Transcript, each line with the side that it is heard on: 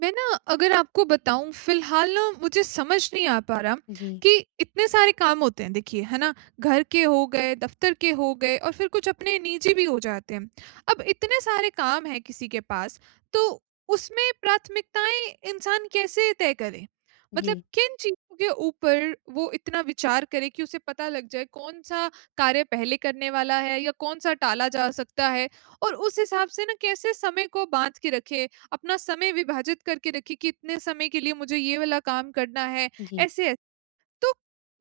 right: मैं ना, अगर आपको बताऊँ फिलहाल ना मुझे समझ नहीं आ पा रहा
left: जी,
right: कि इतने सारे काम होते हैं देखिए, है ना? घर के हो गए, दफ़्तर के हो गए और फिर कुछ अपने निजी भी हो जाते हैं। अब इतने सारे काम हैं किसी के पास, तो उसमें प्राथमिकताएँ इंसान कैसे तय करे?
left: जी,
right: मतलब किन चीज़ों के ऊपर वो इतना विचार करे कि उसे पता लग जाए कौन-सा कार्य पहले करने वाला है या कौन-सा टाला जा सकता है, और उस हिसाब से ना कैसे समय को बाँध के रखे, अपना समय विभाजित करके रखिए कि इतने समय के लिए मुझे ये वाला काम करना है,
left: जी,
right: ऐसे-ऐसे। तो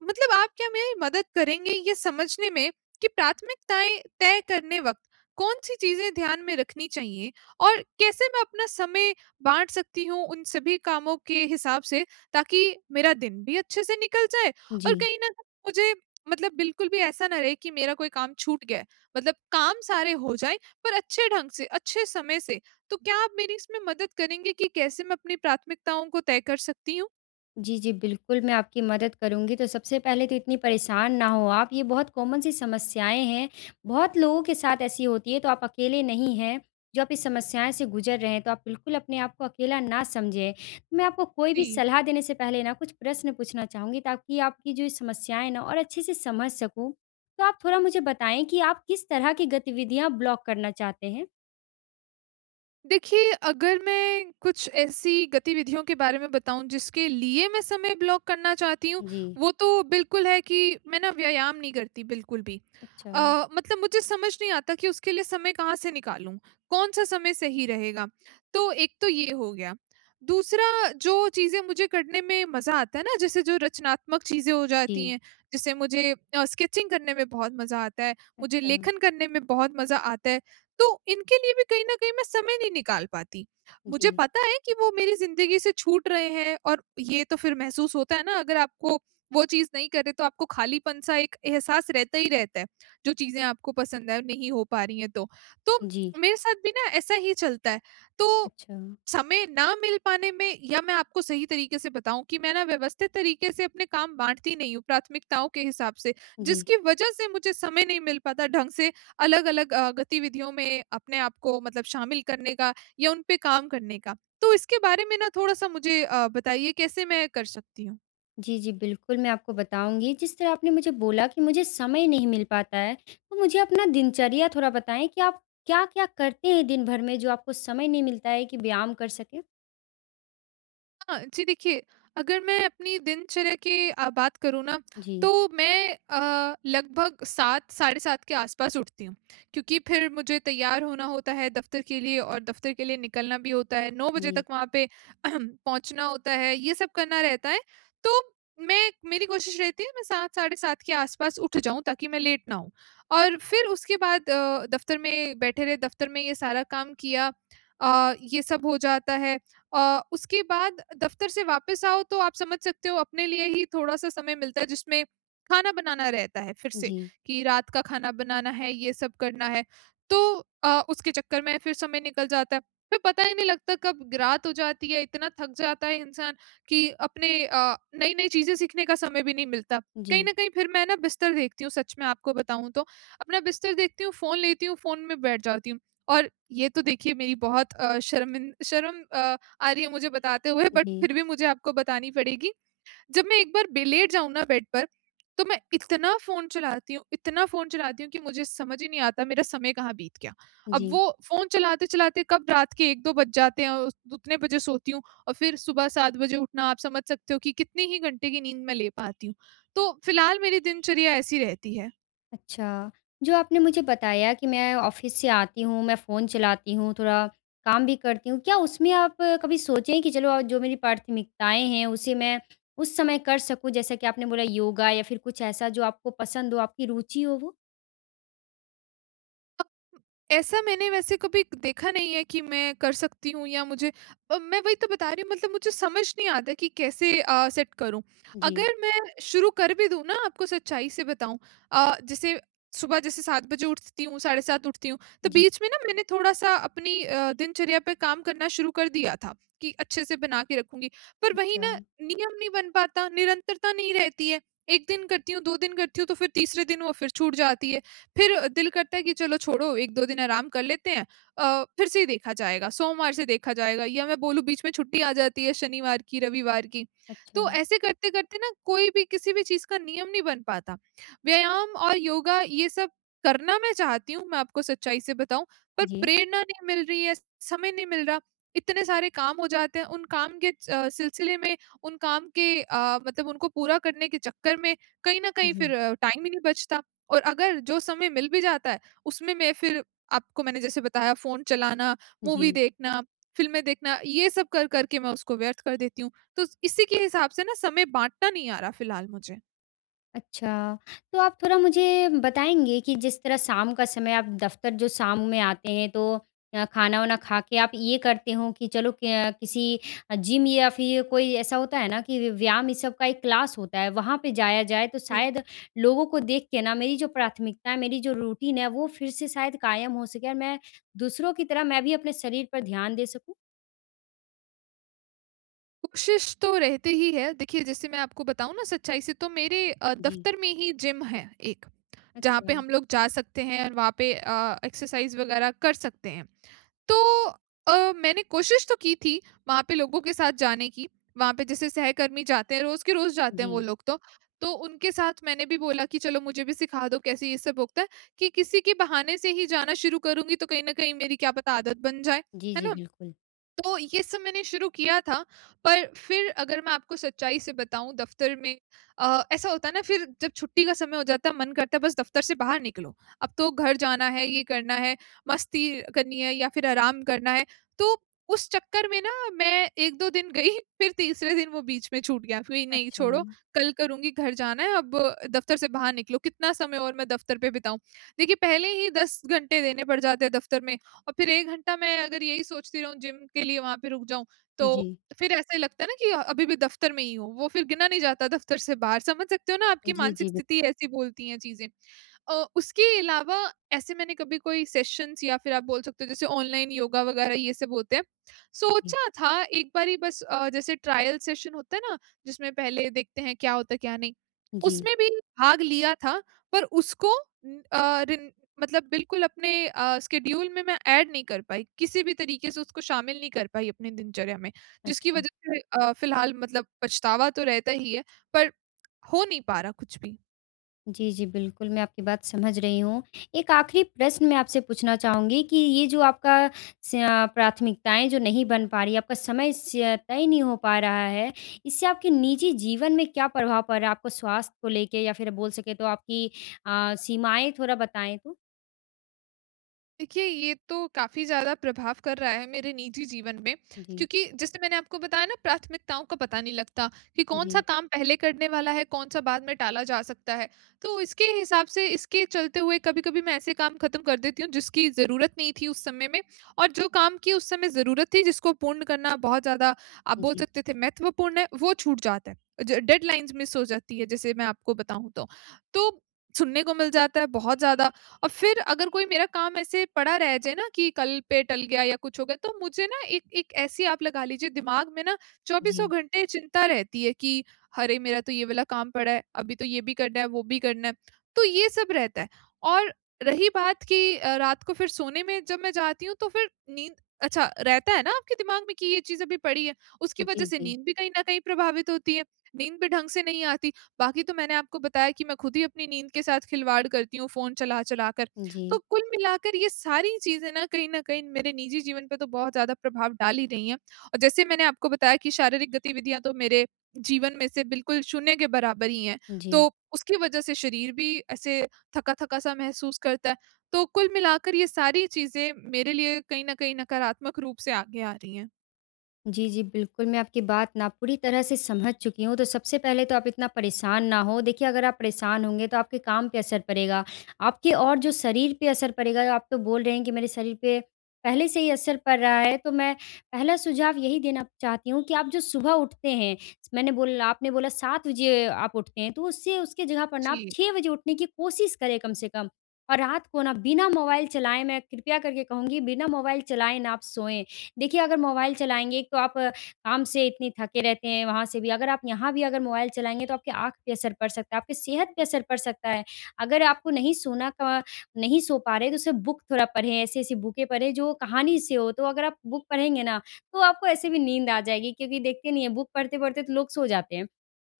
right: मतलब आप क्या मेरी मदद करेंगे ये समझने में कि प्राथमिकताएं तय करने वक्त कौन सी चीजें ध्यान में रखनी चाहिए और कैसे मैं अपना समय बांट सकती हूँ उन सभी कामों के हिसाब से, ताकि मेरा दिन भी अच्छे से निकल जाए और
left: जी।
right: कहीं ना कहीं मुझे, मतलब बिल्कुल भी ऐसा ना रहे कि मेरा कोई काम छूट गया है। मतलब काम सारे हो जाएं पर अच्छे ढंग से, अच्छे समय से। तो क्या आप मेरी इसमें मदद करेंगे कि कैसे मैं अपनी प्राथमिकताओं को तय कर सकती हूँ?
left: जी, जी, बिल्कुल मैं आपकी मदद करूँगी। तो सबसे पहले तो इतनी परेशान ना हो आप, ये बहुत कॉमन सी समस्याएँ हैं, बहुत लोगों के साथ ऐसी होती है, तो आप अकेले नहीं हैं, जो आप इस समस्याएँ से गुज़र रहे हैं, तो आप बिल्कुल अपने आप को अकेला ना समझें। तो मैं आपको कोई भी
right: जी
left: सलाह देने से पहले ना कुछ प्रश्न पूछना चाहूँगी ताकि आपकी जो ये समस्याएँ ना और अच्छे से समझ सकूँ। तो आप थोड़ा मुझे बताएँ कि आप किस तरह की गतिविधियाँ ब्लॉक करना चाहते हैं?
right: देखिए, अगर मैं कुछ ऐसी गतिविधियों के बारे में बताऊँ जिसके लिए मैं समय ब्लॉक करना चाहती हूँ,
left: जी,
right: वो तो बिल्कुल है कि मैं ना व्यायाम नहीं करती बिल्कुल भी।
left: अच्छा,
right: अ, मतलब मुझे समझ नहीं आता कि उसके लिए समय कहाँ से निकालूँ? कौन-सा समय सही रहेगा? तो एक तो ये हो गया। दूसरा, जो चीज़ें मुझे करने में मज़ा आता है ना, जैसे जो रचनात्मक चीज़ें हो जाती
left: जी,
right: हैं, जैसे मुझे स्केचिंग करने में बहुत मज़ा आता है, मुझे
left: अच्छा,
right: लेखन करने में बहुत मज़ा आता है। तो इनके लिए भी कहीं न कहीं मैं समय नहीं निकाल पाती। मुझे
left: जी।
right: पता है कि वो मेरी ज़िंदगी से छूट रहे हैं, और ये तो फिर महसूस होता है ना, अगर आपको वो चीज़ नहीं करे तो आपको खालीपन-सा एक एहसास रहता ही रहता है, जो चीज़ें आपको पसंद है और नहीं हो पा रही हैं तो। तो
left: जी,
right: मेरे साथ भी ना ऐसा ही चलता है। तो
left: अच्छा।
right: समय ना मिल पाने में, या मैं आपको सही तरीके से बताऊँ कि मैं ना व्यवस्थित तरीके से अपने काम बाँटती नहीं हूँ प्राथमिकताओं के हिसाब से,
left: जी।
right: जिसकी वज़ह से मुझे समय नहीं मिल पाता ढंग से अलग-अलग गतिविधियों में अपने आप को, मतलब शामिल करने का, या उन पे काम करने का। तो इसके बारे में ना थोड़ा-सा मुझे बताइए कैसे मैं कर सकती हूँ?
left: जी, जी, बिल्कुल मैं आपको बताऊँगी। जिस तरह आपने मुझे बोला कि मुझे समय नहीं मिल पाता है, तो मुझे अपना दिनचर्या थोड़ा बताएँ कि आप क्या-क्या करते हैं दिन भर में जो आपको समय नहीं मिलता है कि व्यायाम कर सकें?
right: हाँ, जी देखिए, अगर मैं अपनी दिनचर्या की बात करूँ ना,
left: जी,
right: तो मैं लगभग 7 साढ़े 7 के आसपास उठती हूँ, क्योंकि फिर मुझे तैयार होना होता है दफ़्तर के लिए और दफ़्तर के लिए निकलना भी होता है, 9 बजे तक
left: जी,
right: वहाँ पे पहुँचना होता है, ये सब करना रहता है। तो मैं मेरी कोशिश रहती है मैं 7 साढ़े 7 के आसपास उठ जाऊँ, ताकि मैं लेट ना हूँ, और फिर उसके बाद दफ़्तर में बैठे रहे, दफ़्तर में ये सारा काम किया, ये सब हो जाता है। उसके बाद दफ़्तर से वापस आओ, तो आप समझ सकते हो अपने लिए ही थोड़ा-सा समय मिलता है, जिसमें खाना बनाना रहता है फिर से,
left: जी,
right: कि रात का खाना बनाना है, ये सब करना है। तो उसके चक्कर में फिर समय निकल जाता है। फिर पता ही नहीं लगता कब रात हो जाती है, इतना थक जाता है इंसान कि अपने नई-नई चीज़ें सीखने का समय भी नहीं मिलता। कहीं
left: जी,
right: न कहीं फिर मैं ना बिस्तर देखती हूँ, सच में आपको बताऊँ तो। अपना बिस्तर देखती हूँ, फ़ोन लेती हूँ, फ़ोन में बैठ जाती हूँ। और ये तो देखिए मेरी बहुत शर्म आ रही है मुझे बताते हुए, बट
left: जी,
right: फिर भी मुझे आपको बतानी पड़ेगी। जब मैं एक बार बे लेट जाऊँ ना बेड पर, तो मैं इतना फ़ोन चलाती हूँ, इतना फ़ोन चलाती हूँ कि मुझे समझ ही नहीं आता मेरा समय कहाँ बीत गया। अब
left: जी।
right: वो फ़ोन चलाते-चलाते कब रात के 1-2 बज जाते हैं, और उतने बजे सोती हूँ, और फिर सुबह 7 बजे उठना आप समझ सकते हो कि कितने ही घंटे की नींद मैं ले पाती हूँ। तो फिलहाल मेरी दिनचर्या ऐसी रहती है।
left: अच्छा, जो आपने मुझे बताया कि मैं ऑफ़िस से आती हूँ, मैं फ़ोन चलाती हूँ, थोड़ा काम भी करती हूँ। क्या उसमें आप कभी सोचे हैं कि चलो जो मेरी प्राथमिकताएँ हैं, उसे मैं उस समय कर सकूँ? जैसा कि आपने बोला योगा या फिर कुछ ऐसा जो आपको पसंद हो, आपकी रुचि हो वो?
right: ऐसा मैंने वैसे कभी देखा नहीं है कि मैं कर सकती हूँ या मुझे मैं वही तो बता रही हूँ, मतलब मुझे समझ नहीं आता कि कैसे सेट करूँ।
left: जी,
right: अगर मैं शुरू कर भी दूँ ना, आपको सच्चाई से बताऊँ, जैसे सुबह जैसे 7 बजे उठती हूँ, 7:30 उठती हूँ, तो
left: जी।
right: बीच में ना मैंने थोड़ा-सा अपनी दिनचर्या पे काम करना शुरू कर दिया था कि अच्छे से बना के रखूँगी। पर वही
left: अच्छा,
right: ना, नियम नहीं बन पाता, निरंतरता नहीं रहती है। 1 दिन करती हूँ, 2 दिन करती हूँ, तो फिर तीसरे दिन वो फिर छूट जाती है। फिर दिल करता है कि चलो छोड़ो, 1-2 दिन आराम कर लेते हैं, फिर से ही देखा जाएगा, सोमवार से देखा जाएगा, या मैं बोलूँ बीच में छुट्टी आ जाती है शनिवार की, रविवार की।
left: अच्छा।
right: तो ऐसे करते-करते ना कोई भी किसी भी चीज़ का नियम नहीं बन पाता। व्यायाम और योगा ये सब करना मैं चाहती हूँ, मैं आपको सच्चाई से बताऊँ, पर
left: जी,
right: प्रेरणा नहीं मिल रही है, समय नहीं मिल रहा। इतने सारे काम हो जाते हैं, उन काम के सिलसिले में, उन काम के, मतलब उनको पूरा करने के चक्कर में, कहीं न कहीं फिर
left: जी,
right: टाइम ही नहीं बचता। और अगर जो समय मिल भी जाता है, उसमें मैं फिर, आपको मैंने जैसे बताया, फ़ोन चलाना,
left: जी।
right: मूवी देखना, फ़िल्में देखना, ये सब कर कर के मैं उसको व्यर्थ कर देती हूँ। तो इसी के हिसाब से ना समय बाँटना नहीं आ रहा फ़िलहाल मुझे।
left: अच्छा, तो आप थोड़ा मुझे बताएँगे कि जिस तरह शाम का समय आप दफ़्तर जो शाम में आते हैं तो खाना-वाना खा के आप ये करते हो कि चलो क किसी जिम या फिर कोई ऐसा होता है ना कि व्यायाम ये सब का एक क्लास होता है, वहाँ पे जाया जाए तो
right: जी।
left: शायद लोगों को देख के ना मेरी जो प्राथमिकता है, मेरी जो रूटीन है वो फिर से शायद कायम हो सके और मैं दूसरों की तरह मैं भी अपने शरीर पर ध्यान दे सकूँ?
right: कोशिश तो रहती ही है। देखिए, जैसे मैं आपको बताऊँ ना सच्चाई से, तो मेरे
left: जी,
right: दफ़्तर में ही जिम है एक। जहाँ पे
left: अच्छा,
right: हम लोग जा सकते हैं, और वहाँ पे एक्सरसाइज़ वगैरह कर सकते हैं। तो मैंने कोशिश तो की थी वहाँ पे लोगों के साथ जाने की। वहाँ पे जैसे सहकर्मी जाते हैं, रोज़ के रोज़ जाते हैं
left: जी।
right: वो लोग तो। तो उनके साथ मैंने भी बोला कि चलो मुझे भी सिखा दो कैसे ये सब होता है, कि किसी के बहाने से ही जाना शुरू करूँगी तो कहीं न कहीं मेरी क्या पता आदत बन जाए,
left: जी,
right: है
left: जी,
right: ना?
left: बिल्कुल।
right: तो ये सब मैंने शुरू किया था, पर फिर अगर मैं आपको सच्चाई से बताऊँ, दफ़्तर में ऐसा होता है ना, फिर जब छुट्टी का समय हो जाता है, मन करता है बस दफ़्तर से बाहर निकलो। अब तो घर जाना है, ये करना है, मस्ती करनी है, या फिर आराम करना है। तो उस चक्कर में ना मैं 1-2 दिन गई, फिर तीसरे दिन वो बीच में छूट गया कि नहीं
left: अच्छा,
right: छोड़ो, कल करूँगी, घर जाना है, अब दफ़्तर से बाहर निकलो, कितना समय और मैं दफ़्तर पे बिताऊँ। देखिए, पहले ही 10 घंटे देने पड़ जाते हैं दफ़्तर में। और फिर 1 घंटा मैं अगर यही सोचती रहूँ जिम के लिए वहाँ पे रुक जाऊँ, तो
left: जी।
right: फिर ऐसा लगता है ना कि अभी भी दफ़्तर में ही हूँ, वो फिर गिना नहीं जाता दफ़्तर से बाहर। समझ सकते हो ना, आपकी
left: जी, जी,
right: मानसिक
left: बिल्कुल,
right: स्थिति ऐसी बोलती हैं चीज़ें। उसके अलावा ऐसे मैंने कभी कोई सेशंस, या फिर आप बोल सकते हो जैसे ऑनलाइन योगा वग़ैरह ये सब होते हैं।
left: जी।
right: सोचा था एक बारी बस जैसे ट्रायल सेशन होता है ना, जिसमें पहले देखते हैं क्या होता है क्या नहीं,
left: जी।
right: उसमें भी भाग लिया था, पर उसको उम, अ, रिन मतलब बिल्कुल अपने स्केड्यूल में मैं ऐड नहीं कर पाई, किसी भी तरीके से उसको शामिल नहीं कर पाई अपनी दिनचर्या में, जिसकी
left: अच्छा।
right: वजह से फिलहाल मतलब पछतावा तो रहता ही है, पर हो नहीं पा रहा कुछ भी।
left: जी, जी, बिल्कुल, मैं आपकी बात समझ रही हूँ। एक आखिरी प्रश्न मैं आपसे पूछना चाहूँगी कि ये जो आपका प्राथमिकताएँ जो नहीं बन पा रही, आपका समय स तय नहीं हो पा रहा है, इससे आपके निजी जीवन में क्या प्रभाव पड़ रहा है? आपको स्वास्थ्य को लेके या फिर बोल सकें तो आपकी सीमाएँ थोड़ा बताएँ तो?
right: देखिए, ये तो काफ़ी ज़्यादा प्रभाव कर रहा है मेरे निजी जीवन में,
left: जी,
right: क्योंकि जैसे मैंने आपको बताया ना, प्राथमिकताओं का पता नहीं लगता कि कौन-सा
left: जी,
right: काम पहले करने वाला है, कौन-सा बाद में टाला जा सकता है। तो इसके हिसाब से, इसके चलते हुए, कभी-कभी मैं ऐसे काम ख़त्म कर देती हूँ जिसकी ज़रूरत नहीं थी उस समय में, और जो काम की उस समय ज़रूरत थी, जिसको पूर्ण करना बहुत ज़्यादा, आप बोल
left: जी,
right: सकते थे, महत्वपूर्ण है, वो छूट जाता है। ज डेडलाइन्स मिस हो जाती है, जैसे मैं आपको बताऊँ तो। तो सुनने को मिल जाता है बहुत ज़्यादा, और फिर अगर कोई मेरा काम ऐसे पड़ा रह जाए ना कि कल पे टल गया या कुछ हो गया, तो मुझे ना एक एक ऐसी, आप लगा लीजिए दिमाग में ना, चौबीसों
left: जी,
right: घंटे चिंता रहती है कि, अरे! मेरा तो ये वाला काम पड़ा है, अभी तो ये भी करना है, वो भी करना है। तो ये सब रहता है और रही बात कि रात को फिर सोने में जब मैं जाती हूँ तो फिर नींद, अच्छा रहता है ना आपके दिमाग में कि ये चीज़ अभी पड़ी है, उसकी वज़ह
left: जी,
right: से
left: जी,
right: नींद भी कहीं न कहीं प्रभावित होती है, नींद भी ढंग से नहीं आती। बाकी तो मैंने आपको बताया कि मैं खुद ही अपनी नींद के साथ खिलवाड़ करती हूँ फ़ोन चला-चला कर। तो
left: जी,
right: कुल मिलाकर ये सारी चीज़ें ना कहीं न कहीं मेरे निजी जीवन पे तो बहुत ज़्यादा प्रभाव डाल ही रही हैं, और जैसे मैंने आपको बताया कि शारीरिक गतिविधियाँ तो मेरे जीवन में से बिल्कुल शून्य के बराबर ही हैं। तो
left: जी।
right: उसकी वज़ह से शरीर भी ऐसे थका-थका सा महसूस करता है। तो कुल मिलाकर ये सारी चीज़ें मेरे लिए कहीं न कहीं नकारात्मक रूप से आगे आ रही हैं।
left: जी, जी, बिल्कुल, मैं आपकी बात ना पूरी तरह से समझ चुकी हूँ। तो सबसे पहले तो आप इतना परेशान ना हों। देखिए, अगर आप परेशान होंगे तो आपके काम पे असर पड़ेगा, आपके और जो शरीर पे असर पड़ेगा। आप तो बोल रहे हैं कि मेरे शरीर पे पहले से ही असर पड़ रहा है। तो मैं पहला सुझाव यही देना चाहती हूँ कि आप जो सुबह उठते हैं, मैंने बोला आपने बोला 7 बजे आप उठते हैं, तो उससे उसके जगह पर ना आप
right: जी।
left: 6 बजे उठने की कोशिश करें कम से कम। और रात को ना बिना मोबाइल चलाएँ, मैं कृपया करके कहूँगी बिना मोबाइल चलाए ना आप सोएँ। देखिए, अगर मोबाइल चलाएँगे तो आप काम से इतनी थके रहते हैं, वहाँ से भी अगर आप यहाँ भी अगर मोबाइल चलाएँगे तो आपकी आँख पे असर पड़ सकता है, आपकी सेहत पे असर पड़ सकता है। अगर आपको नहीं सोना का नहीं सो पा रहे तो सिर्फ़ बुक थोड़ा पढ़ें, ऐसी-ऐसी बुकें पढ़ें जो कहानी से हो, तो अगर आप बुक पढ़ेंगे ना, तो आपको ऐसे भी नींद आ जाएगी क्योंकि देखते नहीं है बुक पढ़ते-पढ़ते तो लोग सो जाते हैं।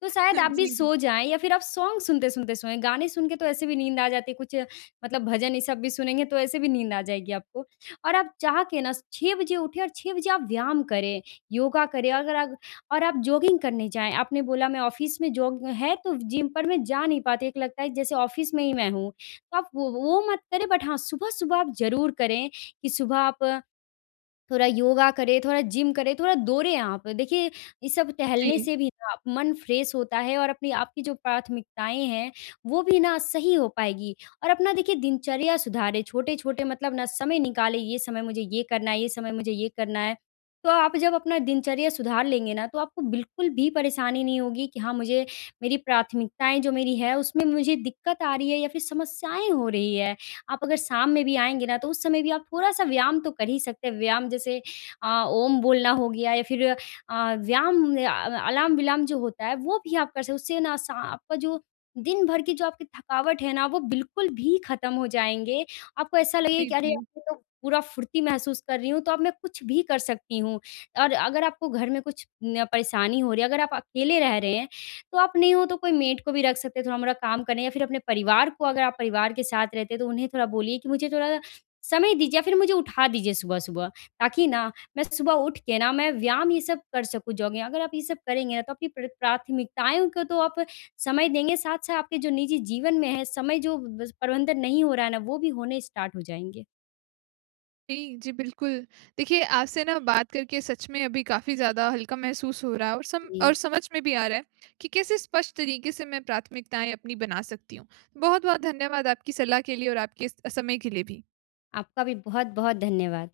left: तो शायद आप भी
right: जी, जी।
left: सो जाएँ या फिर आप सॉन्ग सुनते-सुनते सोएँ। गाने सुन के तो ऐसे भी नींद आ जाती है, कुछ मतलब भजन ये सब भी सुनेंगे तो ऐसे भी नींद आ जाएगी आपको। और आप चाह के ना 6 बजे उठें और 6 बजे आप व्यायाम करें, योगा करें अगर आप और आप जॉगिंग करने जाएँ। आपने बोला मैं ऑफ़िस में जॉग है तो जिम पर मैं जा नहीं पाती, एक लगता है जैसे ऑफ़िस में ही मैं हूँ। तो आप वो मत करें बट हाँ, सुबह-सुबह आप ज़रूर करें कि सुबह आप थोड़ा योगा करें, थोड़ा जिम करें, थोड़ा दौड़ें आप। देखिए, ये सब टहलने से भी ना आप मन फ्रेश होता है और अपनी आपकी जो प्राथमिकताएँ हैं, वो भी ना सही हो पाएगी। और अपना देखिए दिनचर्या सुधारें, छोटे-छोटे मतलब ना समय निकालें, ये समय मुझे ये करना है, ये समय मुझे ये करना है। तो आप जब अपना दिनचर्या सुधार लेंगे ना, तो आपको बिल्कुल भी परेशानी नहीं होगी कि हाँ, मुझे मेरी प्राथमिकताएँ जो मेरी है, उसमें मुझे दिक्कत आ रही है या फिर समस्याएँ हो रही है। आप अगर शाम में भी आएँगे ना, तो उस समय भी आप थोड़ा-सा व्यायाम तो कर ही सकते हैं। व्यायाम जैसे ओम बोलना हो गया या फिर व्यायाम अलार्म-विलार्म जो होता है, वो भी आप कर सकते हो। उससे ना सा आपका जो दिन भर की जो आपकी थकावट है ना, वो बिल्कुल भी ख़त्म हो जाएँगे। आपको ऐसा लगेगा
right: जी,
left: कि अरे! अब
right: जी।
left: मैं तो पूरा फुर्ती महसूस कर रही हूँ, तो अब मैं कुछ भी कर सकती हूँ। और अगर आपको घर में कुछ न परेशानी हो रही है, अगर आप अकेले रह रहे हैं तो आप नहीं हो तो कोई मेड को भी रख सकते हैं थोड़ा-मोड़ा काम करने या फिर अपने परिवार को अगर आप परिवार के साथ रहते हैं तो उन्हें थोड़ा बोलिए कि मुझे थोड़ा समय दीजिए या फिर मुझे उठा दीजिए सुबह-सुबह ताकि ना मैं सुबह उठ के ना मैं व्यायाम ये सब कर सकूँ जॉगिंग। अगर आप ये सब करेंगे ना तो अपनी प्राथमिकताओं को तो आप समय देंगे, साथ-साथ आपके जो निजी जीवन में है समय जो ब प्रबंधन नहीं हो रहा है ना वो भी होने स्टार्ट हो जाएँगे।
right: जी, जी, बिल्कुल। देखिए, आपसे ना बात करके सच में अभी काफ़ी ज़्यादा हल्का महसूस हो रहा है, और सम
left: जी।
right: और समझ में भी आ रहा है कि कैसे स्पष्ट तरीके से मैं प्राथमिकताएँ अपनी बना सकती हूँ। बहुत-बहुत धन्यवाद आपकी सलाह के लिए और आपके इस समय के लिए भी।
left: आपका भी बहुत-बहुत धन्यवाद।